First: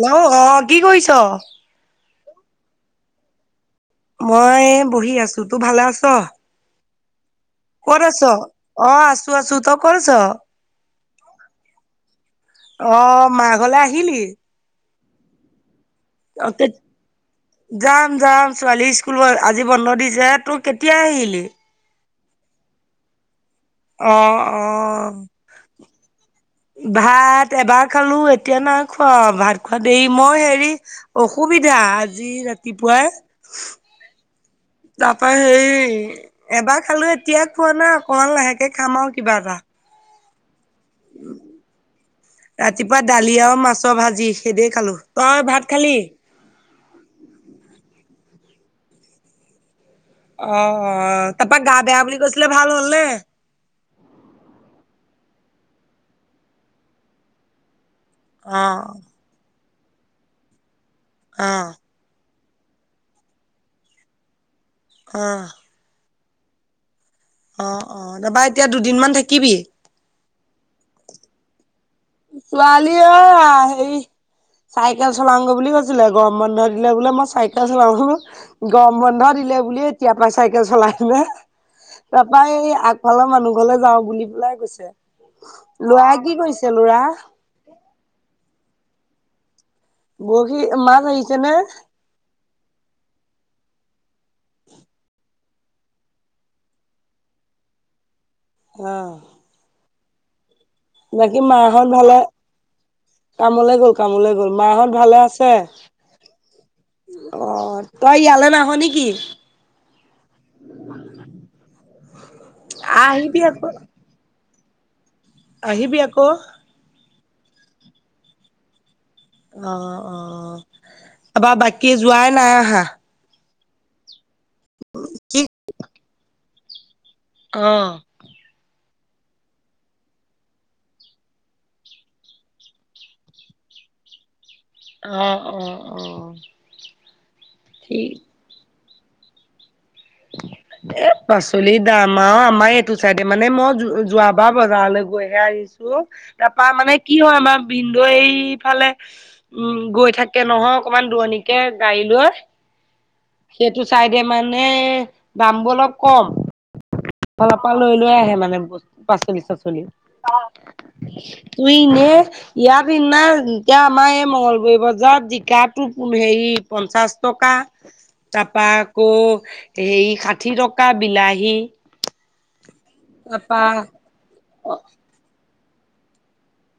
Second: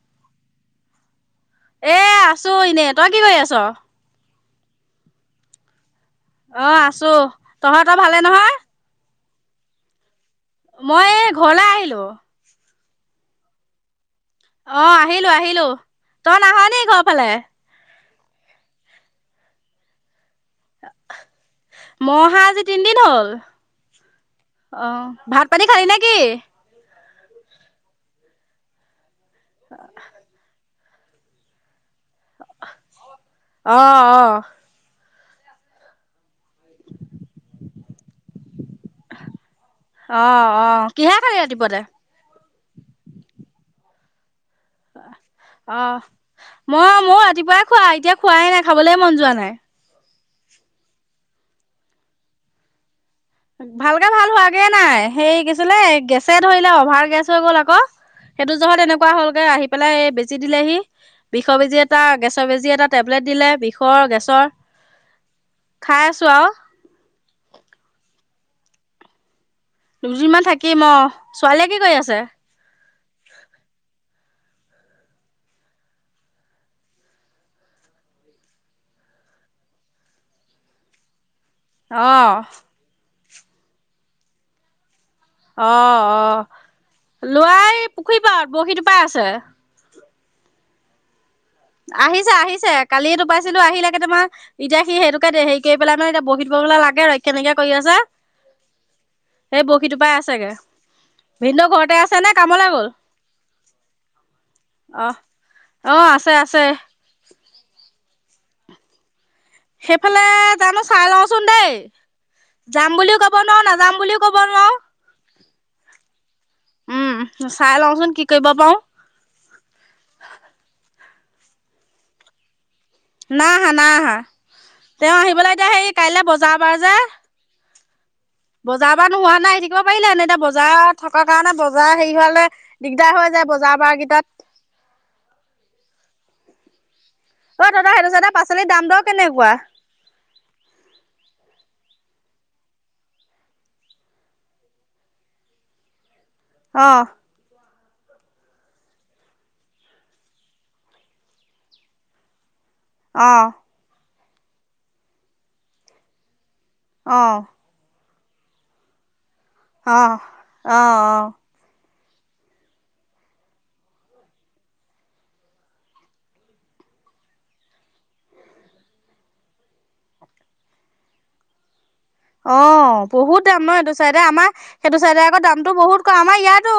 Hello অ কি কৰিছ এ আছো এনে তই কি কৰি আছ মই বহি আছো তোৰ ভালে আছ অ আছো ক'ত তহঁতৰ আছ? ভালে নহয় অ আছো আছো তই কছ মই ঘৰলৈ আহিলো অ মা ঘৰলে আহিলি অ আহিলো আহিলো তই অ নাহ কে নি ঘৰ ফালে যাম ছোৱালী স্কুল আজি বন্ধ দিছে তই কেতিয়া আহিলি মই অহা আজি তিনিদিন হ'ল অ অ আহ ভাত পানী খালি নে কিি ভাত এবাৰ খালো এতিয়া নাই খোৱা ভাত খোৱা দেৰি মই হেৰি অসুবিধা আজি ৰাতিপুৱাই অ অ তাৰ পৰা হেই এবাৰ খালো এতিয়া খোৱা নাই অকমান লাহেকে খাম আৰু কিবা এটা অ অ কিহে কৰে ৰাতিপুৱাতে ৰাতিপুৱা দালি আৰু মাছৰ ভাজি সেইদে খালো তই ভাত অ খালি মই মও ৰাতিপুৱাই খোৱা এতিয়া খোৱাই নাই খাবলে মন যোৱা নাই অ তাৰাপা গা বেয়া বুলি কৈছিলে ভাল হ'লনে ভালকে ভাল হোৱাগে নাই সেই কিছিলে গেছে ধৰিলে অভাৰ গেছ হৈ গ'ল আকৌ সেইটো অ জহত এনেকুৱা হ'লগে আহি পেলাই বেজি দিলেহি অ বিষ বেজি এটা গেছ বেজী এটা টেবলেট দিলে বিষৰ গেছৰ অ পাই আছোঁ আৰু অ অ ৰবা এতিয়া দুদিন মমান থাকিবি দুদিনমান থাকিম অ ছোৱালীয়ে কি কৰি আছ ছোৱালী আ হেৰি চাইকেল চলাংগে বুলি কৈছিলে গৰম বন্ধ দিলে বোলে মই চাইকেল চলাও গৰম বন্ধ বুলি এতিয়া পাই চাইকেল চলাই কিনে অ তাৰাপা এই আগফালৰ মানুহ ঘৰলে যাওঁ বুলি পেলাই কৈছে অ লৰাই অ কি কৰিছে লৰা লৰা এই পুখুৰীৰ পত বৰশী টোপাই আছে বৰশী মাছ নে আহি যে আহি কালিয় তো পাইছিলো আহিলে তোমাৰ এতিয়া সি সেইটোকে হে কৰি পেলাই মানেতিয়া বহত বলা লাগে ৰক্ষা নকিয় কৰি আছা অহ সিটোপাই আছেগে ভিনদেউ ঘৰতে আছে নে কামলৈ গ'ল কামলে গ'ল কামলৈ গ'ল মাহত অ ভালে আছে অ', আছে আছে অ তই ইয়ালে নাহ নেকি সেইফালে যামো চাই লওঁচোন দেই যাম বুলিও ক'ব আহিবি ন আকৌ নাযাম বুলিও ক'ব নোৱাৰো আহিবি আকৌ উম চাই লওঁচোন কি কৰিব পাৰো অ অ তপৰা বাকী জোঁৱাই নাই অহা নাই হা নাই হা তেওঁ আহিবলৈ এতিয়া হেৰি কাইলৈ বজাৰ বাৰ যে অ বজাৰ পৰা নোহোৱা নাই থাকিব পাৰিলে এনে এতিয়া বজাৰ থকাৰ কাৰণে বজাৰ হেৰি হোৱে দিগদাৰ হৈ যায় বজাৰ বজাৰ বাৰ কেইটাত অ অ অ অ দাদা ঠিক সেইটো চাদা পাচলিৰ দাম দৰ কেনেকুৱা উ এ পাচলি দাম আৰু আমাৰ এইটো চাইডে মানে মই যোৱাবাৰ বজাৰলৈ গৈহে আহিছো তাৰাপা মানে অ', কি হয় আমাৰ ভিনদেউ এইফালে উম গৈ থাকে নহয় অকমান দূৰণিকে গাড়ী লৈ অ', সেইটো চাইদে মানে দামবোৰ অলপ কম সেই অ', ফালৰ পৰা লৈ লৈ আহে মানে পাচলি শাক পাচলি অ', অ', অ', এই ইয়াৰ দিনা এতিয়া আমাৰ এই মংগলগুৰি বজাৰ জিকাটো হেৰি পঞ্চা পঞ্চাচ টকা তাৰাপা আকৌ সেই ষাঠি টকা বিলাহী অ বহুত দাম তাৰপা ন সেইটো চাইডে আমাৰ অ সেইটো চাইডে আকৌ দামটো বহুত কম আমাৰ ইয়াতো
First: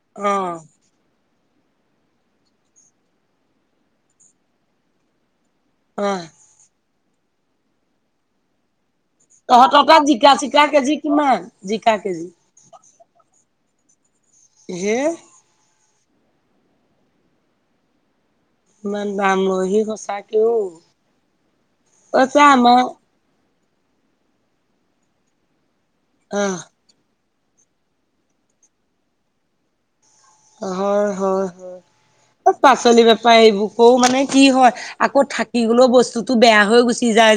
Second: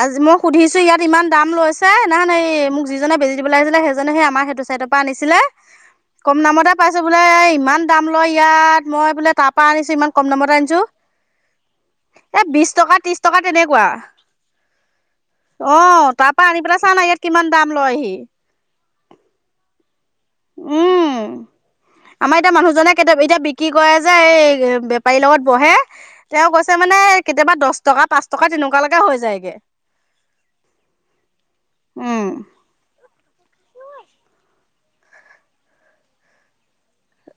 আজি মই সুধিছো অ ইয়াত ইমান দাম লৈছে নহয়নে এই মোক যিজনে বেজি দিবলৈ আহিছিলে সেইজনেহে আমাৰ সেইটো ছাইডৰ পৰা আনিছিলে কম দামতে পাইছো বোলে ইমান দাম লয় ইয়াত মই বোলে তাৰ পৰাা তহঁতৰ আনিছো তাত ইমান কম জিকা দামত চিকা আনিছো কেজি কিমান জিকা কেজি এই বিশ টকা ত্ৰিশ টকা তেনেকুৱা সে অ তাৰ পৰা আনি পেলাই চা না ইয়াত কিমান দাম লয় আহি ইমান দাম লইহি সঁচাক উম আমাৰ এতিয়া মানুহজনে কেতিয়াবা এতিয়া কি কৰেয় যে এই বেপাৰীৰ লগত বহে তেওঁ কৈছে আহ মানে কেতিয়াবা দচ টকা পাঁচ টকা তেনেকুৱা লৈকে হৈ যায়গে হয় হয় হয় উম পাচলি বেপা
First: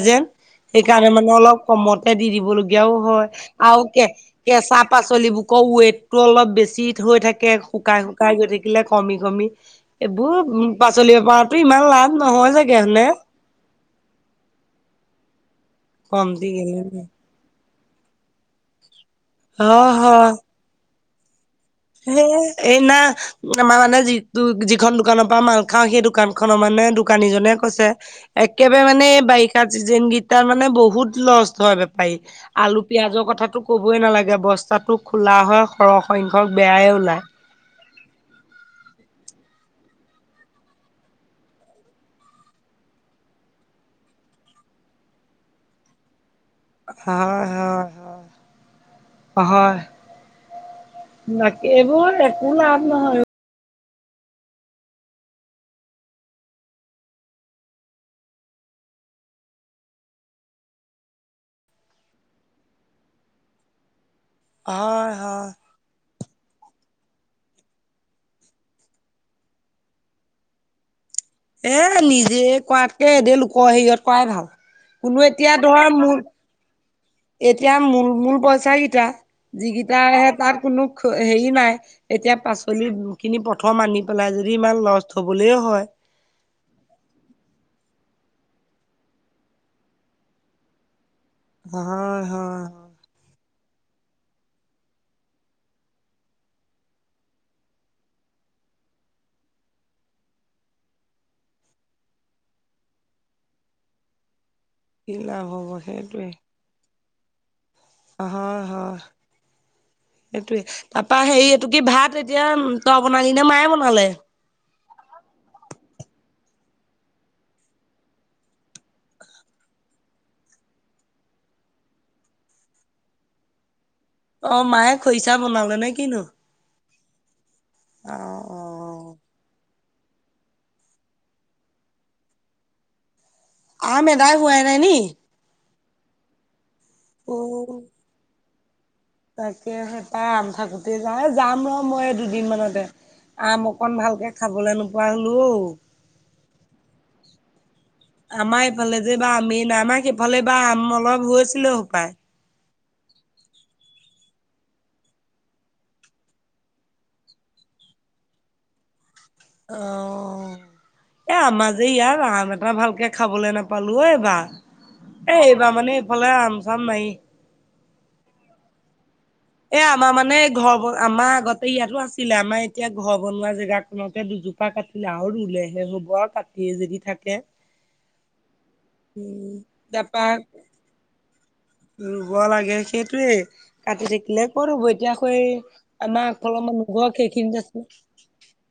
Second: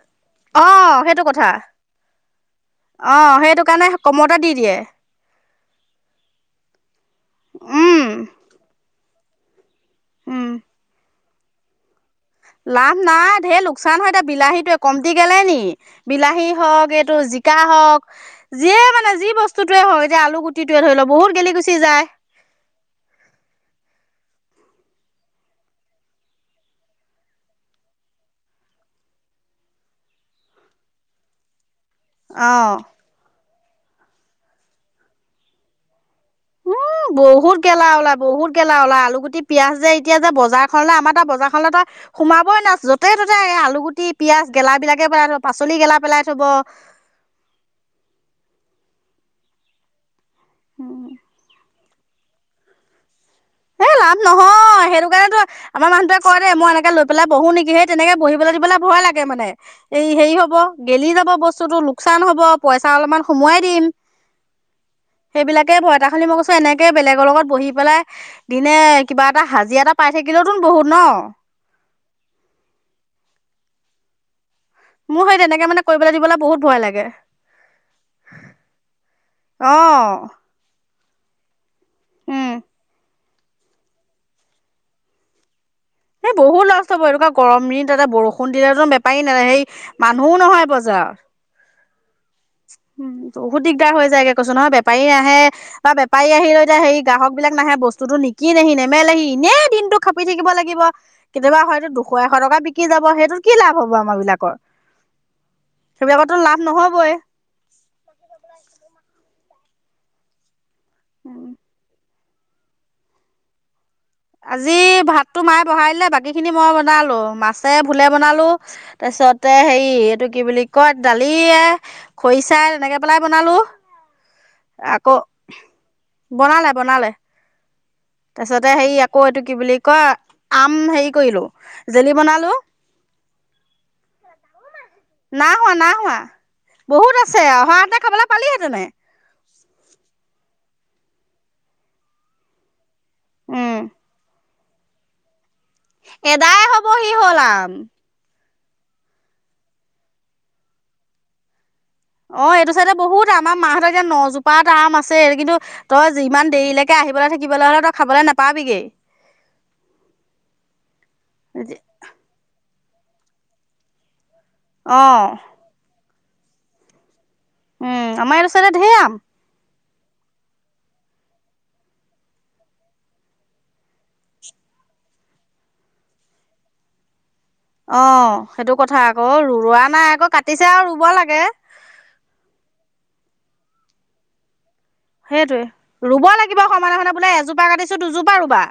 [unintelligible] অ সেইকাৰণে সেইটো মানে কথা অলপ কমতে দি দিবলগীয়াও অ হয় সেইটো আৰু কাৰণে কে কমতে দি দিয়ে কেঁচা পাচলিবোৰ ক ৱেইটটো অলপ বেছি হৈ থাকে শুকাই উম শুকাই গৈ থাকিলে কমি কমি এইবোৰ উম পাচলিব পৰাতো ইমান লাভ নহয় চাগে লাভ হয়নে নাই ঢে ল লোকচান হয় এতিয়া বিলাহীটো কম তি গ'লে নি কমটি বিলাহী গেলে হওক এইটো জিকা হওক যে মানে যি বস্তুয় হয় হও এতিয়া হয় আলু গুটিটোয়ে ধৰি লওঁক বহুত গেলি গৈছি হে এই ন আম মানে যি যিখন দোকানৰ পৰা মাল খাও সেই দোকান খনৰ মানে দোকানীজনে কৈছে একেবাৰে মানে বাৰিষা চিজ গেইটাৰ মানে বহুত লষ্ট হয় ব অ আলু পিয়াজৰ কথাাতটো কবই নালাগে বস্তাটো খোলা হয় সৰহ হয় ন ক বেয়াই উম ওলায় বহুত গেলা বহুত গেলা লাই আলুটি পিয়য়াজ যে এতিয়া যে বজাৰ খলে আমাৰ এটা বজাৰ খনেলে ত সোমাবই নো য' ততে এই আলুটি পিয়াঁজ গেলাাবিলাকে পেলাই থ পাচলি গেলা পেলাই থব হয় হয় হয় হয় উম, এইবোৰ একো লাভ নহয় হেই লাভ নহয় সেইটো কাৰণেতো আমাৰ মানুহটোৱে কয় দে মই এনেকে লৈ পেলাই বহো নেকি সেই তেনেকে বহিবলৈ দিবলৈ ভয় লাগে মানে এই হেৰি হব গেলি যাব বস্তুতটো লোকচান হব পইচা অলপমান সোমোৱাই দিম হয় হয় সেইবিলাকে বই এটা খালি মই কৈছো এনেকে বেলেগৰ লগত বহি পেলাই দিনে কিবা এটা হাজি এটা পাই থাকিলেওতোন বহুত ন এ নিজে কৰাতকে এদ লোকৰ হেৰিয়ত কৰাই ভাল কোনো মোৰ সেই এতিয়া তেনেকে মানে ধৰ কৰিবলৈ মোৰ দিবলৈ বহুত ভয় লাগে এতিয়া মূল মূল পইচা কেইটা অ যিকিটা আহে তাত কোন হেৰি নাই এতিয়া উম পাচলি খিনি প্ৰথম আনি পেলাই যদি ইমান লষ্ট হবলৈও হয় এই বহুত লষ্ট হনকা গৰম দিন তাতে বৰষুণ দিলেো বেপাৰী নাে সেই মানুহো নহয় বজাৰ অ উম বহুত দিগদাৰ হৈ যায়গে কৈছো নহয় বেপাৰী আহে বা বেপাৰী আহিলে এতিয়া হেৰি গাহক বিলাক নাহে বস্তুতটো নিকি নহি নেমেলহি এনেই দিনতটো খাপি থাকিব লাগিব কেতিয়াবা হয়তো দুশ এশ টকা বিকি যাব সেইটোত কি লাভ হব আমাৰ বিলাকৰ কি লাভ হ'ব সেইটোৱে সেইবিলাকো লাভ নহবই হয় হয় সেইটোৱে তাপা হেৰি এইটো কি ভাত এতিয়া তই বনালি নে মায়ে বনালে আজি ভাতো মায়ে বহাই বাকী খিনি মই বনালো মাছে ভুলে বনালো তাছত পিছতে হেৰি এইটো কি বুলি কয় দালিয়ো খৰিচাই তেনেকে পেলাই বনালো অ মায়ে আকৌ খৰিচা বনালে নে কিনো বনালে বনালে অ অ তাৰপিছতে হে আকৌ এইটো কি বুলি ক আম হেৰি কৰিলো আম জেলি বনালো নাই [unintelligible] হোৱা নাই বহুত অ আছে অহা এতে খাবলৈ পালিহেতেনে তাকে সেই তাই আম থাকোতে যা যাম ৰ মই দুদিনমানানতে আম উম অকন ভালকে খাবলৈ নোপোৱা হ'লো অঔ এদাই হবহি হলাউ আমাৰ এইফালে যে বা আমি ন আমাক সেইফালে বা আম অলপ হৈছিলো অ এইটো তে বহুত আমাৰ মাহতৰ এতিয়া নজোপাত আৰাম আছে কিন্তু তই ইিমান দেৰিলৈকে আহিবলৈ থাকিব লাগ ত খাবলৈ নাপাবিগে অ এ আমাজে ইয়াৰ আহাৰ মানে আা ভালকে খাবলৈ নোপালো এইবা অ এই এইবা মানে এইফালে আম চাম নাইি উম আমাৰ ওচৰে ধোম এ আমাৰ মানে ঘৰ আমাৰ আগতে ইয়াতো আছিলে আমাৰ এতিয়া ঘৰ বনোৱা জেগাখনকে দুযোপ কা কাটিলে আৰু ৰুলেহে হ'ব কাটি যদি থাকে অ সেইটো কথা আকৌ উম। ৰুোৱা নাই তাপা আকৌ কাটিছে আৰু ৰুব লাগে ৰুব লাগে সেইটোৱে কাটি থাকিলে কৰব সেইটোৱে এতিয়াাক ৰুব আমাক লাগিব অলপমান সমানে সমানে নঘৰক বোলে সেইখিনি এজোপা আছে কাটিছো দুজোপা ৰুবা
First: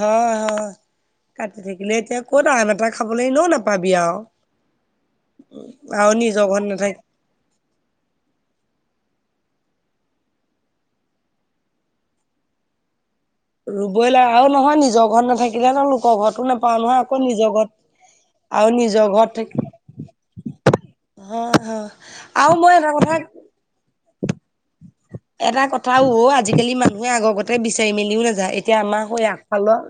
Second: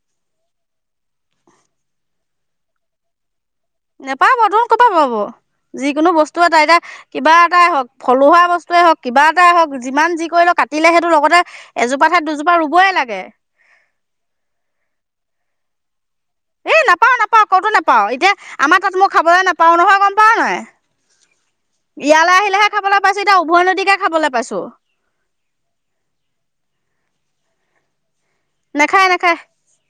হয় হয় কাটি থাকিলে এতিয়া ক'ত আন এটা খাবলৈ ন নাপা নোপাব ত ক'ৰ পৰা পাব আৰু যিকোনো বস্তু নিজৰ এটা ঘৰত এতিয়া নাথাকি কিবা হওক থলুৱা বস্তুৱে হওক কিবা এটাই হওক যি যি কৰি লও কাটিলে সেইটো লগতে এজোপা ঠাইত দুজোপা ৰুবই লাগে ৰুবই লাগ আৰু নহয় নিজৰ ঘৰত নাথাকিলে ন লোক এ নাপাও নাপাও কতো নাপাও এতিয়া আৰু আমাৰ তাত নিজৰ মই ঘৰত খাবলৈ থাকি নাপাও নহয় গম পাও নহয় হয় হয় ইয়ালৈ আৰু মই আহিলেহে এটা খাবলৈ কথা পাইছো এতিয়া উভয় নদীকে খাবলৈ পাইছো এটা কথাও হ' আজিকালি মানুহে আগৰতে বিচাৰি মেলিও না এতিয়া আমাৰ নেখায় স নেখায় আগফালৰ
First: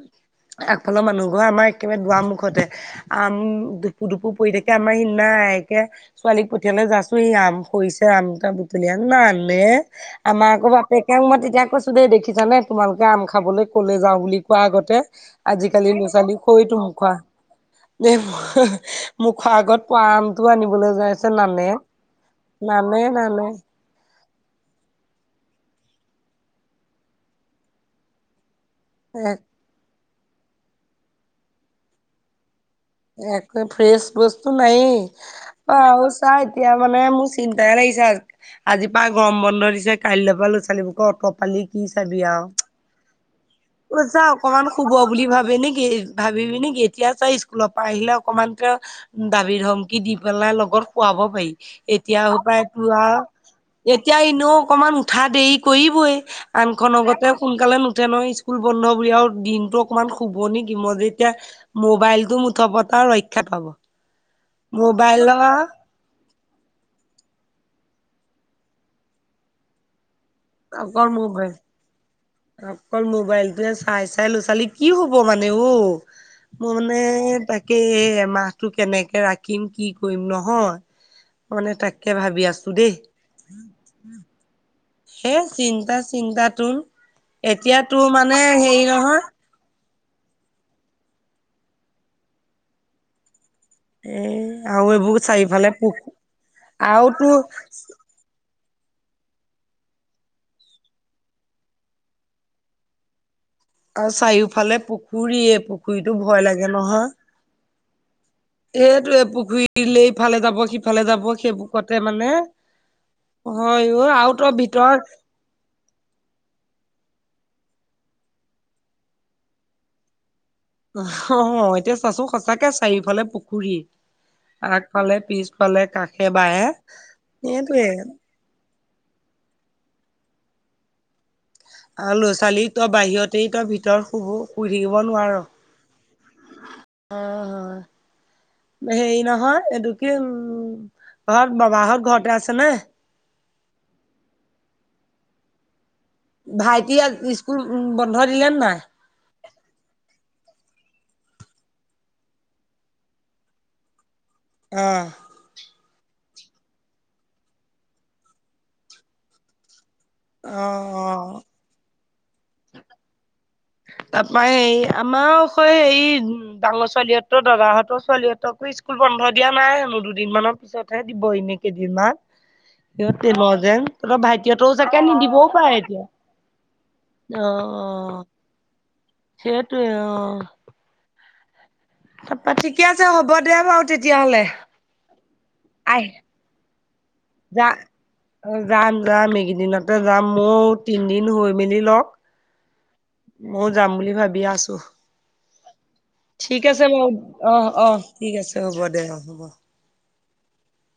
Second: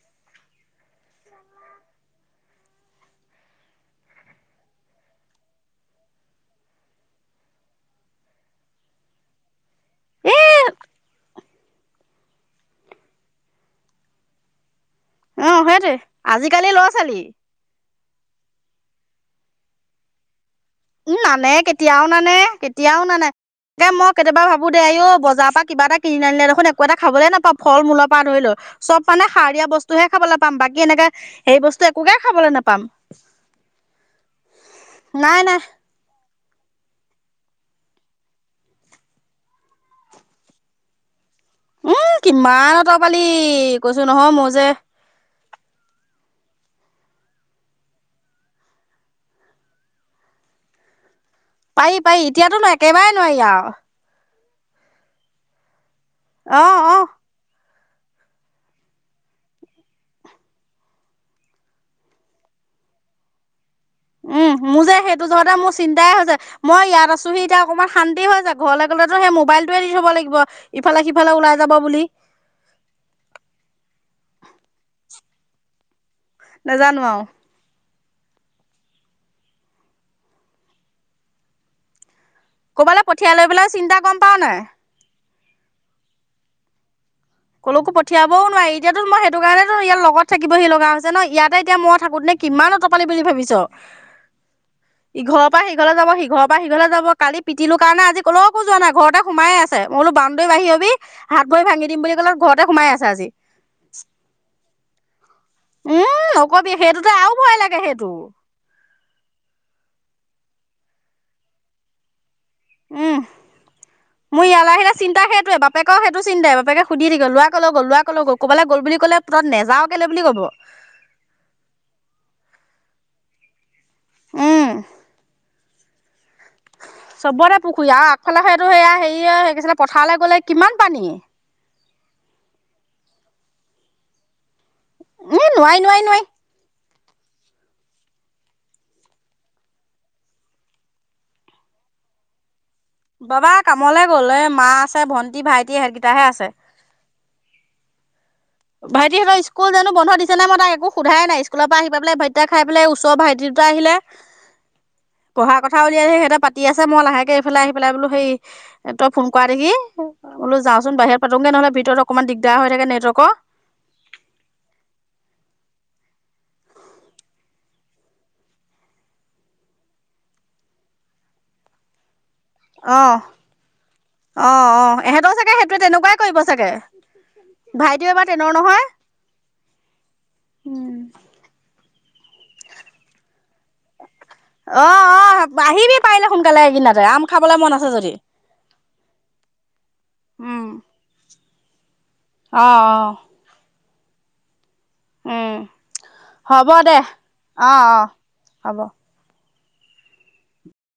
আগফালৰ মানুহ ঘৰ আমাৰ একেবাৰে দুৱাৰ মুখতে আম দুপু দুপু পৰি থাকে আমাৰ সিদিনা একে কালিক পঠিয়ালে যাছো ই আম শৰিছে আম এটা বুটলি আন ন আনেে এই আমাৰ আকৌ বাপেকেও মই তেতিয়া কৈছো দেই দেখিছানে তোমালোকে আম খাবলৈ ক'লে যাওঁ বুলি কোৱা আগতে অঁ আজিকালি সেইটোৱে ল' ছোৱালী আজিকালি ল'ৰা খৈতোমোখোৱা ছোৱালী দেেই মুখৰ আগত পোৱাম উ নানে কেতিয়াও নানে কেতিয়াও নানে ত মই কেতিয়াবা ভাবো দে এইও বজাৰৰ পৰা কিবা এটা কিনি আনিলে দেখোন একো এটা খাবলে নাপাওঁ ফল মূৰ পৰা ধৰি লও চব মানে এক সাৰীয়া বস্তুহে খাবলৈ পাম বাকী এনেকে সেই বস্তু একোকে খাবলৈ নাপাম একো ফ্ৰেছ বস্তু নাই নাই নাই বা াৰ এতিয়া মানে মোৰ চিন্তাইে লাগিছে আজি পৰাা গৰম বন্ধ দিছে কাইলৈ পৰা ল'ৰা ছালীবোৰক অটপ পালি কি উম চাবি আৰু কিমান অত পালি কৈছো জা নহয় মোৰ অকমান যে শুব বুলি ভাবে নেকি ভাবি পিিনিকি এতিয়া চাই স্কুলৰ পৰা আহিলে অকনমানক দাবিৰ ধমকি দি পেলাই লগত খোৱাব পাৰি এতিয়া পাৰি এতিয়াতো পায় ন ত একেবাৰে নোৱাৰি আৰু এতিয়া অকমান উঠা দেৰি কৰিবই অ আনখনন অ আগতে সোনকালে নুঠে নয় স্কুল বন্ধ বুলি আৰু দিনটো অকণমান শুবনি কিি মই যে এতিয়া মোবাইলতটো মুঠ পতা ৰক্ষাত পাব উম মোৰ যে সেইটো মোবাইলৰ যহতে মোৰ চিন্তাই হৈ যায় মই ইয়াতছোি এয়া অকনমান শান্তি হৈায় ঘৰলে'লেতো সেই মোবাইলোৱ দি থব লাগিব িব ইফালে সিফালে ওলাই যাব বুলি অকল মোবাইল োৱে চাই চাই ল'ৰা ছোৱালী কি হব মানে অ মোৰ মানে নেজানো আৰু তাকে মাহটো কেনেকে ৰাখিম কি কৰিম নহয় মানে তাকে ভাবি আছো দেই কবালৈ পঠিয়াই লৈ পেলাই চিন্তা গম পাও নাই হে চিন্তা চিন্তা তোন ক'কো পঠিয়াবও নোৱাৰাৰে এতিয়াতো মই সেইটো কাৰণেো ইয়াত লগ লগত থাকিবহি লগা হৈছে ন ইয়াতে এতিয়া মই থাকোঁনেে কিমান অতৰপালি বুলি ভাবিছ এ আৰু এইবোৰ ইঘৰৰ পৰা চাৰিওফালে সিঘৰলৈ পুখু যাব সিঘৰৰ পৰা সিঘৰলৈ আৰু যাব তোৰ কালি পিতিলো কাৰণে আজি কল একো যোৱা নাই ঘৰতে সোমাই আছেইো বানদৈী বাহিৰ অবি হাত ভৰি ভাঙি দিম বুলি ক'লে ঘৰতে সোমাই আছে আজি আৰু চাৰিওফালে পুখুৰীয়ে পুখুৰীতটো উম ভয় লাগে নকবি সেইটোতে আৰু ভয় লাগে সেইটো নহয়। সেইটোে পুখুৰীলৈ ইফালে যাব সিফালে যাব সেইবোৰ কতে মানে, উম হয় অ আৰু মোৰ তই ইয়াল আহিৰে ভিতৰত চিন্তা সেইটয়ে বাপেকও সেইটো চিন্তাই বাপেকে সুধি থি লোৱা কলে গ'ল লোৱা ক'লে গ' ক'বাল গল বুলি কলে তত নাও কেলে বুলি ক'ব। অ এতিয়া চাচো সঁচাকে চাৰিওফালে পুখুৰী, আগফালে পিছফালে কাষে বাহে চবৰে সেইটোৱে। পুখুৰী আৰু আগফালাখেইটো সেয়াই, হেৰিয় সছিলে পথাৰলৈ গ'লে কিমান পানী। আৰু ল'ৰা ছোৱালী তই বাহিৰতে তই ভিতৰত শুবো পু থাকিব নোৱাৰ ই নোৱাৰি নোৱাৰি নোৱাৰি অ' হেৰি নহয় এইটো কি উম ঘৰত বাবা ঘৰত ঘৰতে আছে নে? বাবা কামলৈ গ'ল এ মা আছে ভণ্টি ভাইটি স ভাইটি স্কুল উ বন্ধ দিলে নে নাই? ভাইটি সহঁত স্কুল জানো বন্ধ দি। ননে মই তাক একো সোধাই স্কুলৰ পৰা আহিেলাই ভাইটা খাইেলাই ওচৰ ভাইি দুটা আহিলে। আহ! পঢ়া কথা উলিয়াই আহে সিহঁতে পাতি আছে মই লাহেকৈ এইফালাই আহি পেলাই বোলো সেই তই ফোন কৰা দেগি অ', বোলোাচোন বাহিৰত অ'। পাতোগৈ নহলে ভিতৰত অকনমান দিগদাৰ হৈ থাকে নেটৱৰ্কৰ তাৰ পৰাৰা হ আমাৰ হেৰি ডাঙৰ ছোৱালীহতৰ দাদাহঁতৰ ছোৱালীহঁতকো। স্কুল বন্ধ দিয়া নাই হেনো দুদিনমানানৰ পিছতহে দিব এনেই কেইদিনমান, সিহঁত আহ তেলৰ যেন তহঁতৰ ভাইটিহঁতৰো আহ চাগে আহ এহেঁতৰ নিদিবও চাগে পাৰে সেইটোোৱে এতিয়া। তেনেকুৱাই কৰিব চাগে। ভাইটিউ এবাৰ তেনৰ নহয়, চেইটোৱে অ' উম! তাৰপা ঠিকে আছে হ'ব দে বাৰু তেতিয়া, অ অ আহিবি আই পাৰিলে সোনকালে সকিনতে আম খাবলৈ যা মন আছে যদি যাম যাম এইকেইদিনতে যাম ময় তিনদিন হৈ মেলি লওক আহ! আহ! ময়ো যাম বুলি ভাবি আছো। ঠিক হ'ব আছে দে বাৰু অ আহ অ আহ ঠিক আছে হ'ব দে অ হ'ব।